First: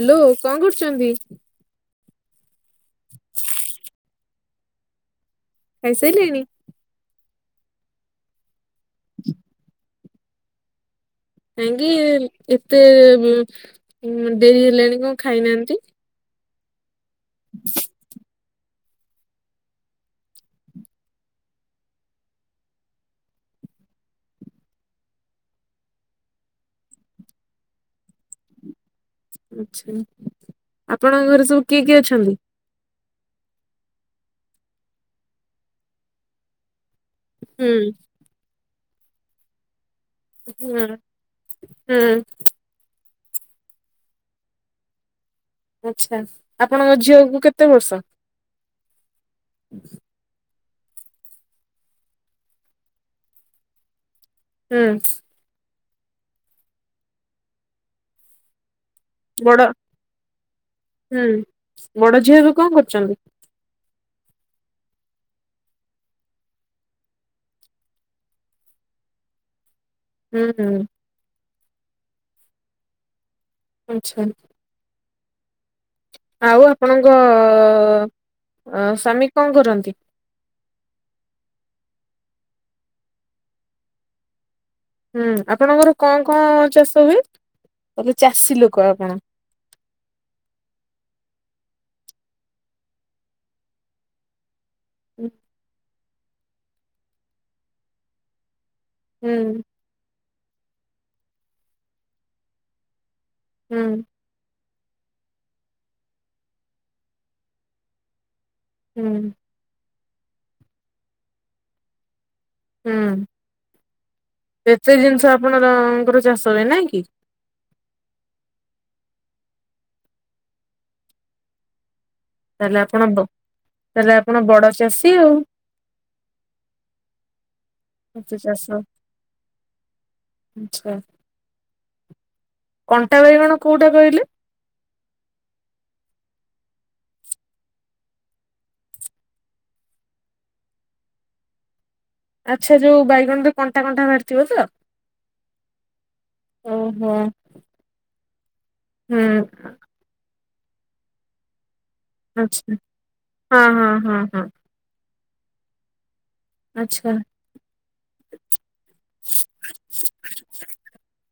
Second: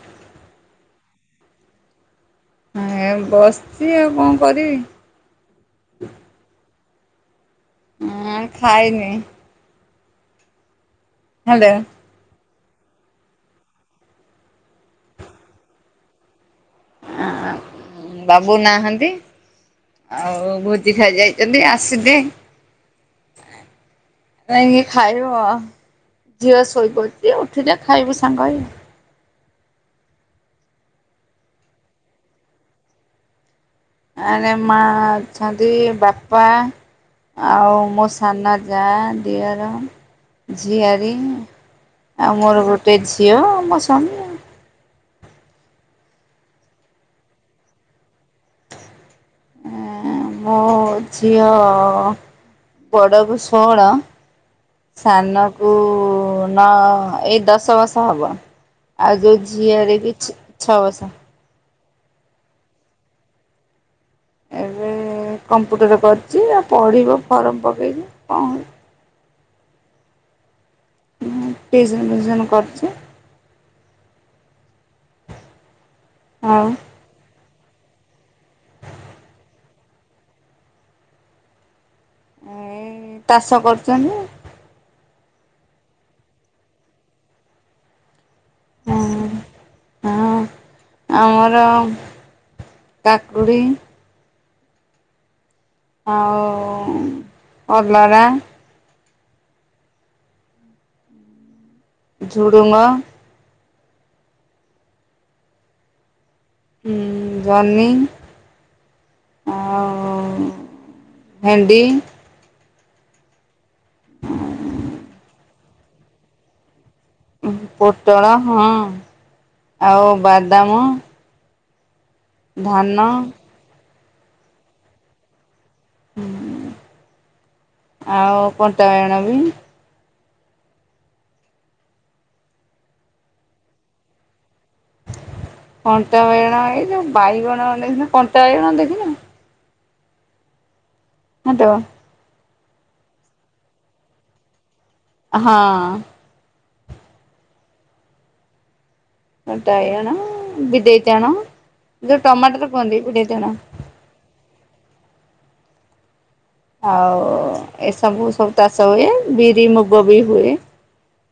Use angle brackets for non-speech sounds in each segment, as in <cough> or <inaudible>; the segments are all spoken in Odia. ହାଲୋ କଣ କରୁଛନ୍ତି? ଆଁ ଏ ବସିଛି ଆଉ କଣ କରିବି? ଖାଇସାଇଲେଣି? ଆଁ ଖାଇନି। ହ୍ୟାଲୋ ହେଙ୍ଗି ଏତେ ଉମ୍ ଉଁ ଡେରି ହେଲାଣି କଣ ଖାଇନାହାଁନ୍ତି? ଆଁ ବାବୁ ନାହାନ୍ ନ୍ତି, ଆଉ ଭୋଜି ଖାଇ ଯାଇଛନ୍ତି ଆସିବେ ଯାଇଁକି ଖାଇବୁ ଅ। ଝିଅ ଶୋଇପଡିଛି, ଉଠିଲେ ଖାଇବୁ ସାଙ୍ଗ ହେଇ ଆଉ। ଆଚ୍ଛା। ଆପଣଙ୍କ ଘରେ ସବୁ କିଏ କିଏ ଅଛନ୍ତି? ଆରେ ମା ଅଛନ୍ତି, ବାପା, ହୁଁ ଆଉ ମୋ ସାନ ଯାଆ, ଦିଅର, ହୁଁ ଝିଆରୀ, ହୁଁ ଆଉ ମୋର ଗୋଟେ ଝି ଅ, ମୋ ସ୍ଵାମୀ ଆଉ। ଆଚ୍ଛା। ଆପଣଙ୍କ ଝିଅକୁ କେତେ ବର୍ଷ? ହଁ, ଝିଅ ବଡକୁ ଷୋହଳ ହୁଁ ସାନକୁ ନଅ ଏଇ ଦଶ ବର୍ଷ ହବ। ଆଗେ ବଡ ଝିଆରି କି ଛ ଛଅ ବର୍ଷ। ହୁଁ ବଡ ଝିଅ ଏବେ କଣ କରୁଚନ୍ତି? ଏବେ ଏ କମ୍ପ୍ୟୁଟର କରିଚି, ଆଉ ପଢ଼ିବ ଫର୍ମ ପକେଇଚି, କଣ ହଉ ହୁଁ ହୁଁ। ଟିଉସନ ଫିଉସନ କରୁଚି ଆଚ୍ଛା। ଆଉ ଆପଣଙ୍କ ଅ ଙ୍କ ସ୍ଵାମୀ କଣ କରନ୍ତି? ଉଁ ଏଇ ତାଷ କରୁଚନ୍ତି। ହୁଁ। ଆପଣଙ୍କର କଁ କଁ ଚାଷ ହୁଏ? <unintelligible> ଚାଷୀ ଲୋକ ଆପଣ। ହଁ ହଁ ଆମର କାକୁଡ଼ି ହୁଁ। ଆଉ ଉ କଲରା ହୁଁ। ଝୁଡୁଙ୍ଗ ହୁଁ। ହୁଁ ଜହ୍ନି ହୁଁ। ହଁ-ଅ ଭେଣ୍ଡି ହୁଁ। ଏତେ ଜିନିଷ ଆପଣରଙ୍କର ଚାଷ ହୁଏ ନାଇଁ କି? ଉଁ ପୋଟଳ ହଁ, ଆଉ ବାଦାମ ଧାନ ତାଏଲେ ଆପଣ ବଡ ଚାଷୀ ଆଉ। ଆଉ କଣ୍ଟା ବାଇଗଣ ବି ଆଚ୍ଛା। କଣ୍ଟା ବାଇଗଣ କୋଉଟା କହିଲେ? କଣ୍ଟା ବାଇଗଣ ଏଇ ଯୋଉ ବାଇଗଣ ଦେଖିନ, କଣ୍ଟା ବାଇଗଣ ଦେଖିନ? ହଁ ତ। ଆଚ୍ଛା। ଯୋଉ ବାଇଗଣରେ କଣ୍ଟା କଣ୍ଟା ବାହାରିଥିବ ତ? ହଁ। ଓହୋ। ହୁଁ କଣ୍ଟା ବାଇଗଣ, ବିଦେଇ ଟାଣ ଯୋଉ ଟମାଟର ଆଚ୍ଛା କୁହନ୍ତି, ବିଦେଇ ଟାଣ ହଁ ହଁ ହଁ ହଁ ଆଚ୍ଛା ଆଉ ଏସବୁ ସବୁ ଚାଷ ହୁଏ, ବିରି, ମୁଗ ବି ହୁଏ।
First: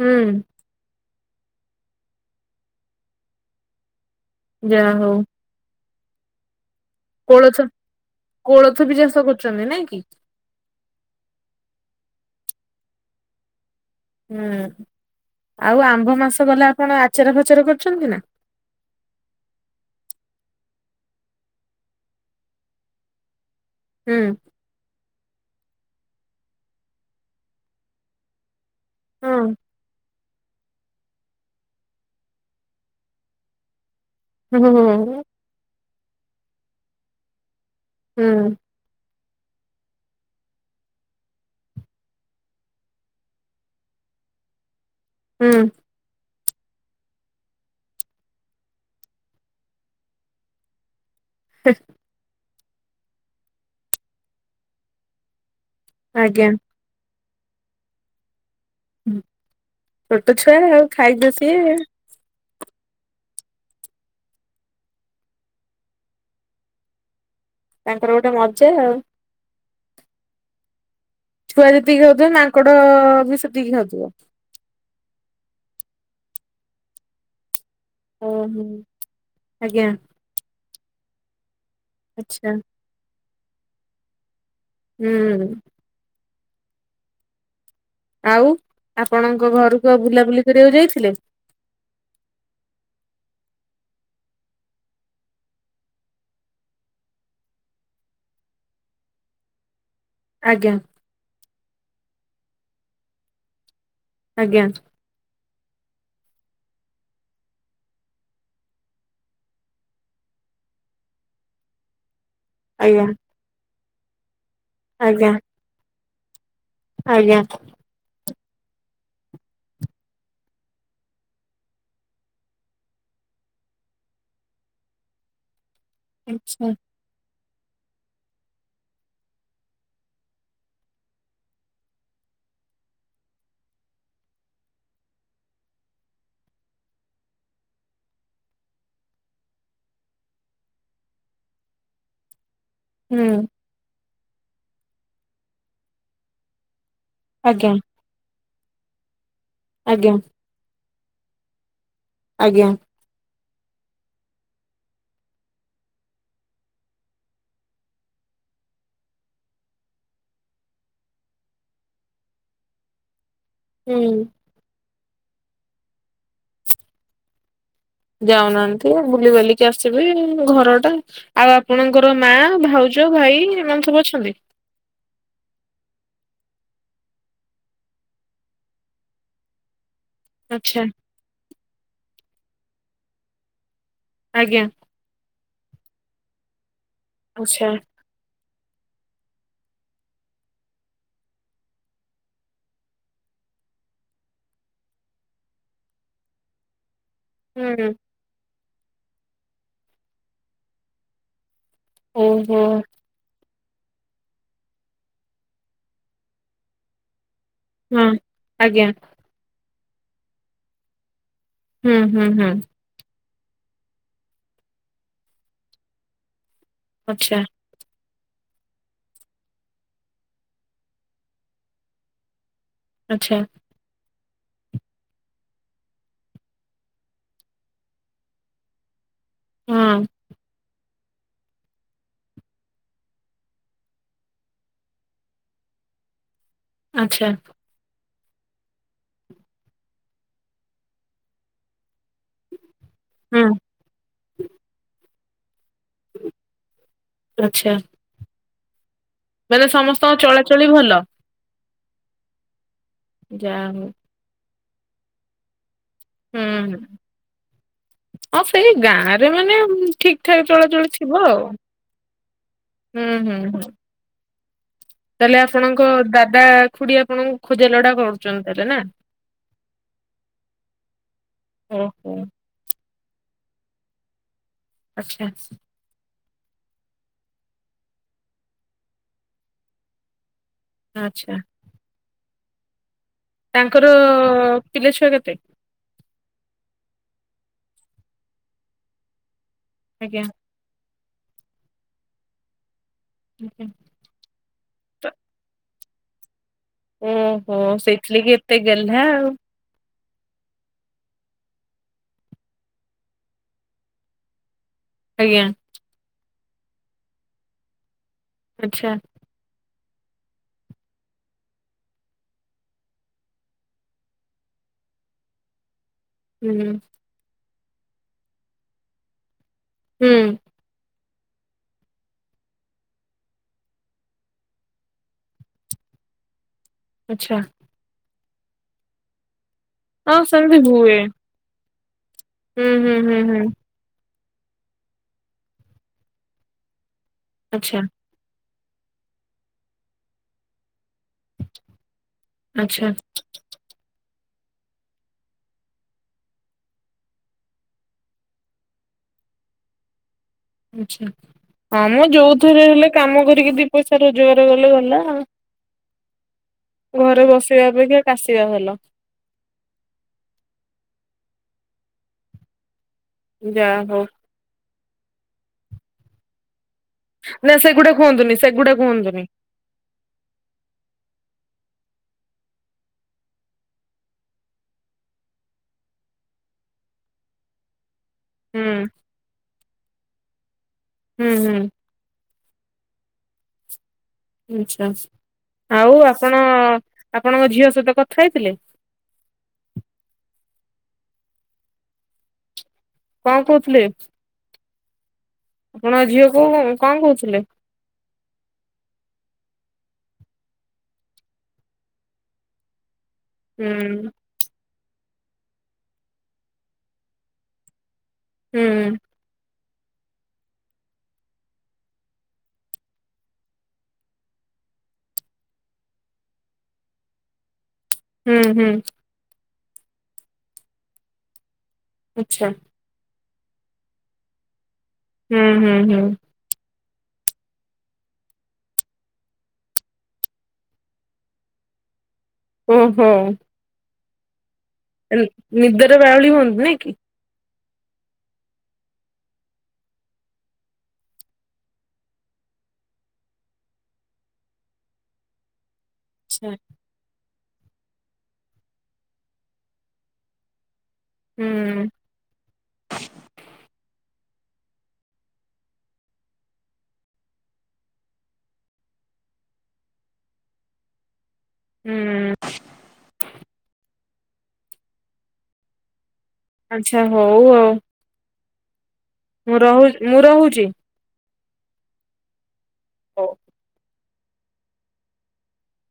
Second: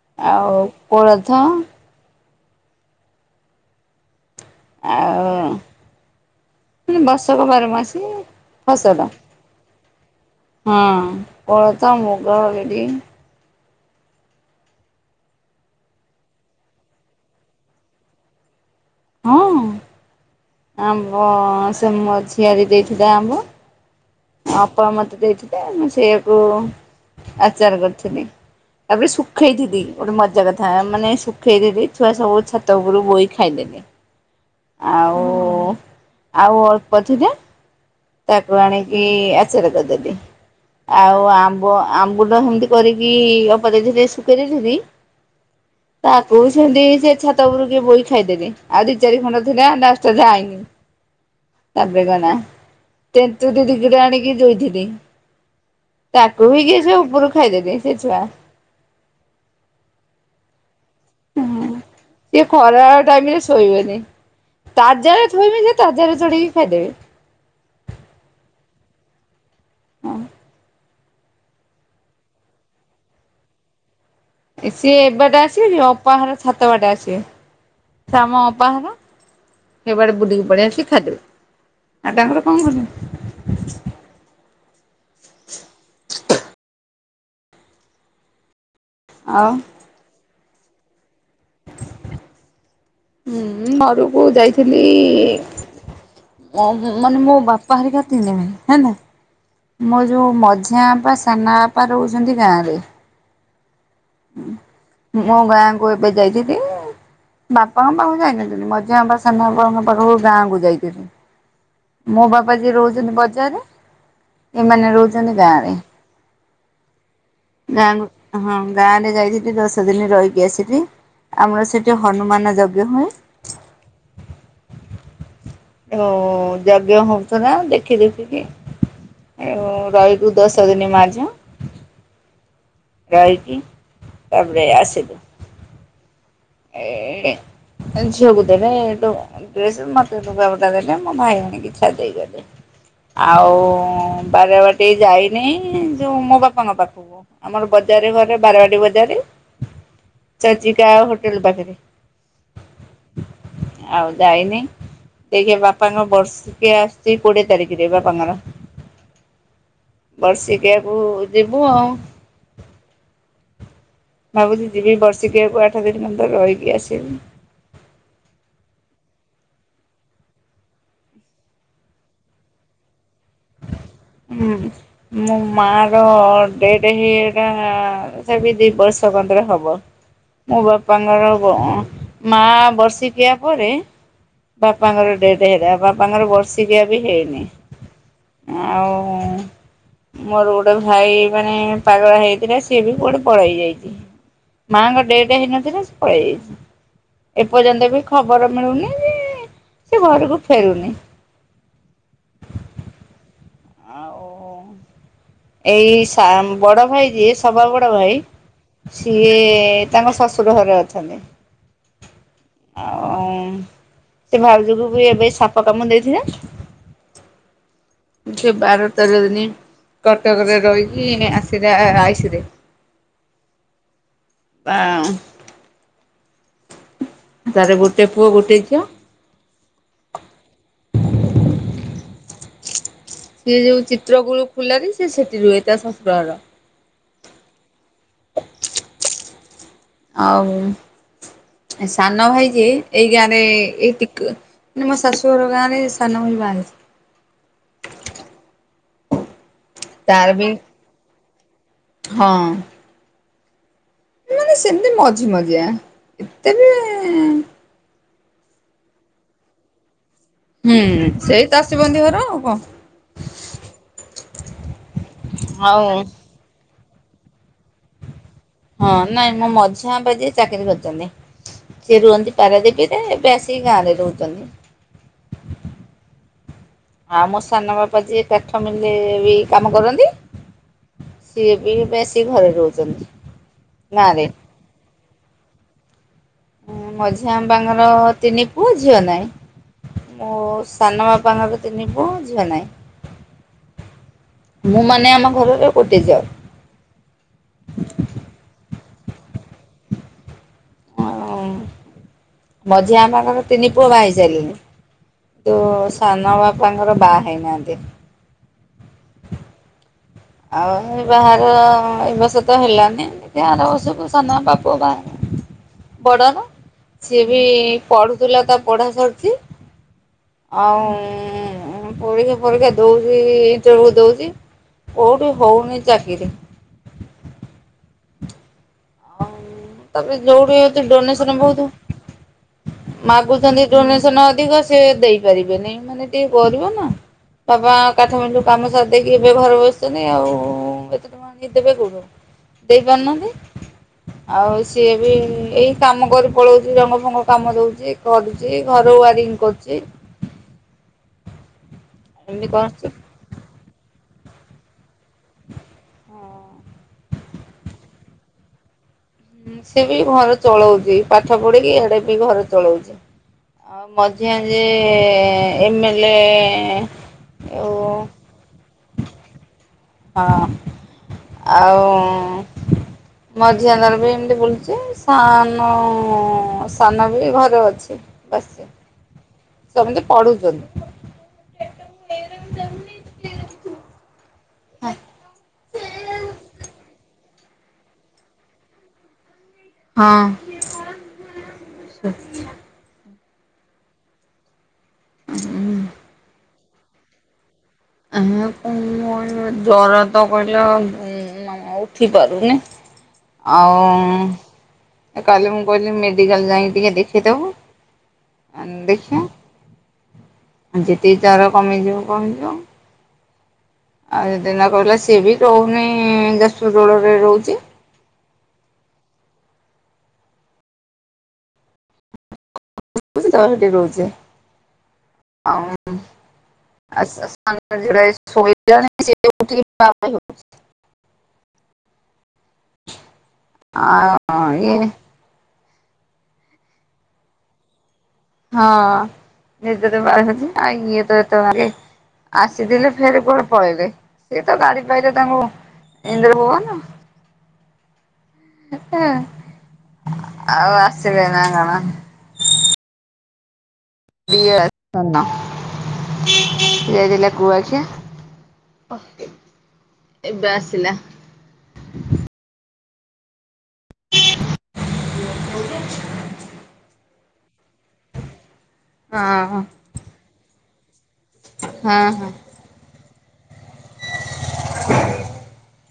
ହୁଁ ଆଉ କୋଳଥ ଯାହା ହଉ ଆଉ କି ବର୍ଷକ କୋଳଥ ବାରମାସୀ କୋଳଥ ବି ଫସଲ, ଚାଷ କରୁଛନ୍ତି ନାଇଁ କି? ହଁ କୋଳ ତ ମୁଗ, ବିରି ହୁଁ ଆଉ ଆମ୍ବ ମାସ ଗଲା ଆପଣ ଆଚାର ଫାଚାର କରିଛନ୍ତି ନା? ହଁ । ଆମ୍ବ ସେ ମୋ ଝିଆରି ଦେଇଥିଲା ଆମ୍ବ, ହୁଁ ଅପା ମତେ ଦେଇଥିଲେ । ତା ମୁଁ ସେଇଆକୁ ଆଚାର କରିଥିଲି ତାପରେ ହଁ ଶୁଖେଇ ଥିଲି ଗୋଟେ ମ ମଜା କଥା ମାନେ ଶୁଖେଇ ଦେଥିଲି ଛୁଆ ସବୁ ଛାତ ଉପରୁ ବୋଇ ଖାଇଦେଲେ । ହୁଁ <unintelligible> ଆଉ ଅଳ୍ପ ଅଛି ଯେ ତାକୁ ଆଣିକି ଆଚାର କରିଦେଲି। ଆଉ ଆମ୍ବ ଆମ୍ବୁଲ ସେମିତି କରିକି ଅପା ଦେଇଥିଲେ ଶୁଖେଇ ଦେଇଥିଲି । ହୁଁ । ବୋଇଛନ୍ତି ସେ ଛାତ ଉପରୁ କିଏ ବୋଇ ଖାଇଦେଲେ। ଆଉ ଦି ଚାରି ଖଣ୍ଡ ଥିଲା ଲାଷ୍ଟ ଯା ଆଇନି । <inaudible> ତାପରେ ଗନା ତେନ୍ତୁଦିକଟେ ଆନିକି ଦୋଇଥିଲି । ଆଜ୍ଞା। ତାକୁ ବି କିଏ ସେ ଉପରୁ ଖାଇଦେବେ ସେ ଛୁଆ। ହୁଁ ଛୋଟ ଛୁଆ ଆଉ ଖାଇବେ ସିଏ। ଇଏ ଖରାଅଳ ଟାଇମ୍ ରେ ଶୋଇବେନି। ତାଜାରେ ଥୋଇବେ ଯେ ତାଜାରେ ଚଢ଼ୀକି ଖାଇଦେବେ। ତାଙ୍କର ଗୋଟେ ମଜା ଆଉ । ଆଁ । ଛୁଆ ଯେତିକି ଖାଉଥିବେ, ମାଙ୍କଡ ବି ସେତିକି ଖାଉଥିବ । ସିଏ ଏବାଟେ ଆସିବେ କି ଅପା ହର ଛାତ ବାଟେ ଆସିବେ । ଶାମ ଓହୋ ଅପାହର ଆଜ୍ଞା ସେ ବାଡେ ବୁଲିକି ପଳେଇଆସିକି ଖାଇଦେବେ। ଆଉ ତାଙ୍କର ଆଚ୍ଛା କଣ କରୁଛନ୍ତି? ହୁଁ । ଆଉ ଆପଣଙ୍କ ଆଉ ଘରକୁ ଆଉ ବୁଲାବୁଲି କରିବାକୁ ଯାଇଥିଲେ? ହୁଁ ଘରକୁ ଯାଇଥିଲି। ଉଁ ହୁଁ ମାନେ ମୋ ବାପା ହେରିକା ତିନି ଭାଇ ହେନା। ମୋ ଯେଉଁ ଆଜ୍ଞା ମଝିଆ ଆମ୍ପା ସାନା ବାପା ରହୁଛନ୍ତି ଗାଁରେ। ଆଜ୍ଞା ମୁ ଗାଁ କୁ ଏବେ ଯାଇଥିଲି। ବାପାଙ୍କ ପାଖକୁ ଯାଇନଥିଲି। ମଝିଆ ବା ସାନ ବାପାଙ୍କ ପାଖକୁ ଗାଁ କ ଯାଇଥିଲି। ମୋ ବାପା ଯିଏ ଆଜ୍ଞା ରହୁଛନ୍ତି ବଜାରେ। ଏମାନେ ଆଜ୍ଞା ରହୁଛନ୍ତି ଗାଁ ରେ। ଆଜ୍ଞା। ଗାଁ ରେ ଯାଇଥିଲି ଦଶ ଦିନ ରହିକି ଆସଲି। ଆମର ସେଠି ହନୁମାନ ଯଜ୍ଞ ହୁଏ। <inaudible> ଓ ଆଚ୍ଛା ଯଂଜ୍ଞ ହ <unintelligible> ଦେଖି ଦେଖିକି ଆଉ ରହିଲୁ ଦଶ ଦିନ ମା ଝିଅ। ରହିକି ତାପରେ ଆସିଲୁ। ଏ ଝିଅକୁ ଦେଲେ ଦ ଡ୍ରେସ, ମତେ ଲୁଗାପଟା ଦେଲେ। ମୋ ଭାଇ ଭଉଣୀ କି ଛାଡି <unintelligible> ହୁଁ ଆଉ ବାରବାଟି ଯାଇନି ଯୋଉ ମୋ ବାପାଙ୍କ ପାଖ ହ ଆମର ଆଜ୍ଞା ବଜାର ଘରେ ବାରବାଟୀ ବଜାରେ। ଆଜ୍ଞା। କା ହୋଟେଲ ପାଖରେ। ଆଜ୍ଞା। ଆଉ ଯାଇନି ଦେଖେ ବାପାଙ୍କ ବର୍ଷିକିଆ ଆସୁଛି କୋଡିଏ ତାରିଖରେ ବାପାଙ୍କର ବର୍ଷିକିଆକୁ ଯିବୁ ଆଉ। ହୁଁ ଭାବୁଛି ଯିବି ବର୍ଷିକିିବାକୁ ଆଠ ଦିନ ମନ୍ତ ରହିକି ଆସିବି। ଯାଉନାହାନ୍ତି ବୁଲି ବଲିକି ଆସିବି ଘର ଟା ଆଉ ଆପଣଙ୍କର ମା ଭାଉଜ। ଭାଇ ଏମାନେ ସବୁ ଅଛନ୍ତି? ହୁଁ ମୁଁ ମାଆ ର ଡେଟ ହେଇ ହେଇ କା ସେ ଦି ବର୍ଷ ପନ୍ତରେ ହବ। ମୋ ଆଚ୍ଛା ବାପାଙ୍କର ମା ବର୍ଷିକିଆ ପରେ ଆଜ୍ଞା ବାପାଙ୍କର ଡେଟ ହେଲା ବାପାଙ୍କର ବର୍ଷିକିଆ ବି ହେଇନି। ଆଚ୍ଛା ଆଉ ମୋର ଗୋଟେ ଭାଇ ମାନେ ପାଗଳ ହେଇଥିଲା ସିଏ ବି କୁଆଡେ ପଳେଇ ଯାଇଛି। ମାଆଙ୍କ ଡେଟ ହେନ ଦିନ ସେ ପଳେଇ ଯାଇଛି। ହୁଁ ଏପର୍ଯ୍ୟନ୍ତ ବି ଖବର ମିଳୁନି ଯେ ସେ ଘରକୁ ଫେରୁନି। ଓହୋ। ଆଉ ଏଇ ସାମ୍ ବଡ ଭାଇ ଯିଏ? ସଭା ବଡ ହଁ ଭାଇ ଆଜ୍ଞା ସିଏ ତାଙ୍କ ଶ୍ୱଶୁର ଘରେ ଅଛନ୍ତି। ହୁଁ ହୁଁ ହୁଁ। ଉଁ ସେ ଭାଉଜ କୁ ବି ଏବେ ସାପ କାମ ଦେଇଛି ଜାଣିଚୁ। ଆଚ୍ଛା। ବାର ତେର ଦିନ କଟକରେ ରହିକି ଆସିଲା ଆଇସରେ। ଆଚ୍ଛା। ବାଁ ତାର ଗୋଟେ ପୁଅ ଗୋଟେ ଝିଅ। ହୁଁ। ସିଏ ଯୋଉ ଚିତ୍ର ଗୁଳୁ ଖୁଲାରୀ ସେ ସେଠି ରୁହେ ତା ଶଶୁର ଘର। ଆଚ୍ଛା। ଆଉ ସାନ ଭାଇ ଯିଏ ଏଇ ଗାଁ ରେ ହୁଁ ଏଇ ତିକ୍ ମାନେ ମୋ ଶାଶୁ ଘର ଗାଁରେ ରେ ସାନ ଭାଇ ଆଚ୍ଛା ବାହାହେଇଛି। ମାନେ ସମସ୍ତଙ୍କ ଚଳାଚଳି ଭଲ। ହଁ। ଯାଆ ହୋଉ। ମାନେ ସେମିତି ମଝି ମଝିଆ ହୁଁ ଏତେ ବି ହୁଁ ହଁ ସେଇ ଗାଁ ରେ ମାନେ ଠିକ୍। ଏଠାରେ ହୁଁ ଚଳାଚଳି ଥିବ ଆଉ ସେଇ ଚାଷୀ ବନ୍ଧି ଘର ଆଉ କଣ। ହୁଁ ହୁଁ ହୁଁ। ତାହେଲେ ଆଉ ଆପଣଙ୍କ ଦାଦା ଖୁଡି ଆପଣଙ୍କୁ ଖୋଜାଲୋଡା କରୁ ହଁ ନାଇଁ ମୋ ମଝିଆ ବାପା ଯିଏ ଚାକିରି କରିଚନ୍ତି ସେ ଓହୋ ରୁହନ୍ତି ପାରାଦୀପି। ଏ ବେଶୀ ଗାଁରେ ରହୁଚନ୍ତି। ଆଚ୍ଛା। ଆଉ ମୋ ସାନ ବାପା ଯିଏ କାଠ ମିଲି ବି କାମ କରନ୍ତି। ଆଚ୍ଛା ସିଏ ବି ବେଶୀ ଘରେ ରହୁଚନ୍ତି। ତାଙ୍କର ପିଲା ଛୁଆ କେତେ? ମଝିଆ ବାପା ଙ୍କର ତିନି ପୁଅ ଝିଅ ନାହିଁ ଆଜ୍ଞା ମଓଉସ। ସାନ ବାପାଙ୍କର ତିନି ପୁଅ ଝିିଅ ଆଜ୍ଞା ନାହିଁ ମୁଁ ତ ମାନେ ଆମ ଘରର ଗୋଟେ ଝିଅ। ଓହୋ ସେଥିଲାଗି ଏତେ ଗେହ୍ଲା ଆଉ। ଓ ମଝିଆ ବାପାଙ୍କର ତିନିପୁଅ ବାହା ହେଇ ସାଇଲେଣିି। ଆଜ୍ଞା ତୁ ସାନ ବାପାଙ୍କର ବାହା ହେଇନାହାନ୍ତି। ଆଚ୍ଛା। ଆଉ ବାହାର ଏ ବସ ତ ହେଲାନି ଦେଖିଆ ଆର ବଷ ସାନବାପା ପୁଅ ବାହାହବ ବଡର ହୁଁ ସିଏ ବି ପଢୁଥିଲା ତା ପଢା ସରିଛି। ହୁଁ ଆଉଁ-ଉଁ ହଁ, ପରୀକ୍ଷା ପରୀକ୍ଷା ଦଉଛି-ଇ ଇଣ୍ଟରଭୁ ଦଉଚି। କଉଠି ହଉନି ଚାକିରି। ଆଚ୍ଛା ଆଉ ତା'ପରେ ହଁ ଯୋଉଠି ସେମିତି ହଉଚି ହୁଏ ଡୋନେସନ ବହୁତୁ। ହୁଁ ହୁଁ ହୁଁ ହୁଁ ମାଗୁସନ୍ତି ଡୋନେସନ ଅଧିକ ସେ ଦେଇପାରିବେନି। ମାନେ ଟିକେ ଗରିବ ନା! ବାପା ଆଚ୍ଛା କାଠ ମିଣ୍ଡୀ କାମ ସାରି ଦେଇକି ଏବେ ଘରେ ବସିଛନି ଆଉ-ଉ-ଉ। ଏତେ ତ ଆଣିଦେବେ କୋଉଠୁ? ଦେଇ ଆଚ୍ଛା ପାରୁନାହାଁନ୍ତି। ଆଉ ସିଏ ବି ଏଇ କାମ କରି ପଳଉଛି। ରଙ୍ଗ ଫଙ୍ଗ କାମ ଦଉଛି, କରୁଛି ଘର ୱାରିଂ କରୁଚି । ଆଛା, ହଁ ମ ଯୋଉଥିରେ କରୁଛି ହେଲେ କାମ କରିକି ଦି ପଇସା ରୋଜଗାର ଗଲେ ଗଲା। ହଁ। ହଁ ଘରେ ବସିବା ଅପେକ୍ଷା କାଶିବା ଭଲ। ହୁଁ, ସେ ବି ଘର ଚଳଉଚି। ପାଠ ପଢିକି ଆଡେ ବି ଘର ଚଳଉଚି। ଯାହା ଆଉ ହଉ ମଝିଁଆ ଯିଏ-ଏ -ଏ ଏମ୍ ଏଲ୍ ଏଁ -ଏଁ ନା, ସେଗୁଡା କୁହନ୍ତୁନି। ସେଗୁଡା କୁହନ୍ତୁନି। ହଁ ଆଉଁ ମଝିଁଆ ଟାବି ଏମିତି ବୁଲୁଛି। ସାନ-ଅ ସାନ ବି ଘରେ ଅଛି। ହୁଁ ବସଚି, ସେମିତି ପଢୁଚନ୍ତି। ହୁଁ ହୁଁ। <inaudible> ଆଛା, ଆଉ ଆପଣ ଆପଣଙ୍କ ଝିଅ ସହିତ କଥା ହେଇଥିଲେ? ହଁ। କଣ କହୁଥିଲେ? ଆପଣଙ୍କ ଝିଅ କଉ କଣ କହୁଥିଲେ? ଏହେଁ କୋଁକଁଇଲା ଜର ତ କହିଲାଉ ଉଁଉ। ଅଁ ଉଠି ପାରୁନି। ହୁଁ ଆଉଁ, କାଲି ମୁଁ କହିଲି ମେଡିକାଲ୍ ଯାଇଁକି ଟିକେ ଦେଖେଇଦବୁ। ହୁଁ ଦେଖିଆଁ । ଯେତିକି ଜର କମିଯିବ କମିଯିବ। ଆଉ ଦିନ କହିଲା, ସିଏ ବି ରହୁନି। ଯାଜପୁର ରୋଡରେ ରହୁଚି। ହୁଁ, ହୁଁ। ଆଛା। ବୁଜି ଚହଟି କଉଛି। ହୁଁ ହୁଁ ହୁଁ। ଆ ସେ ସାନ ଝିଅ ତା ଶୋଇଲାଣି। ସେ ଉଠିକି ବାଉଳେଇ ହଉଚି। ଓହୋ! ଅଁ ଇଏ। ନିଦରେ ବାଉଳି ହୁଅନ୍ତି, ନାଇଁ କି? ହଁ, ନିଦରେ ବାଉଳି ହଛି। ଆ ଇଏତଳ ଯାଙ୍କେ ଆସିଥିଲେ ଫେର୍ କୁଆଡେ ପଳେଇଲେ। ସିଏ ତ ଗାଡି ପାଇଲେ ତାଙ୍କୁ ଆଚ୍ଛା ଇନ୍ଦ୍ରଭବନ! ଆଉ ଆସ ଆସିଲେ ନା କଣ? ହୁଁ ଇଏ <inaudible> ସେ ଯାଇଥିଲା କୁଆଖିଆ। ଏବେ ଆସିଲା। ହୁଁ। <inaudible> ଆଛା, ହଉ ଆଉ। ହଁ ମୁଁ, ରହୁ ମୁଁ, ରହୁଛି। ହଁ, ହଁ। ହଉ। <unintelligible>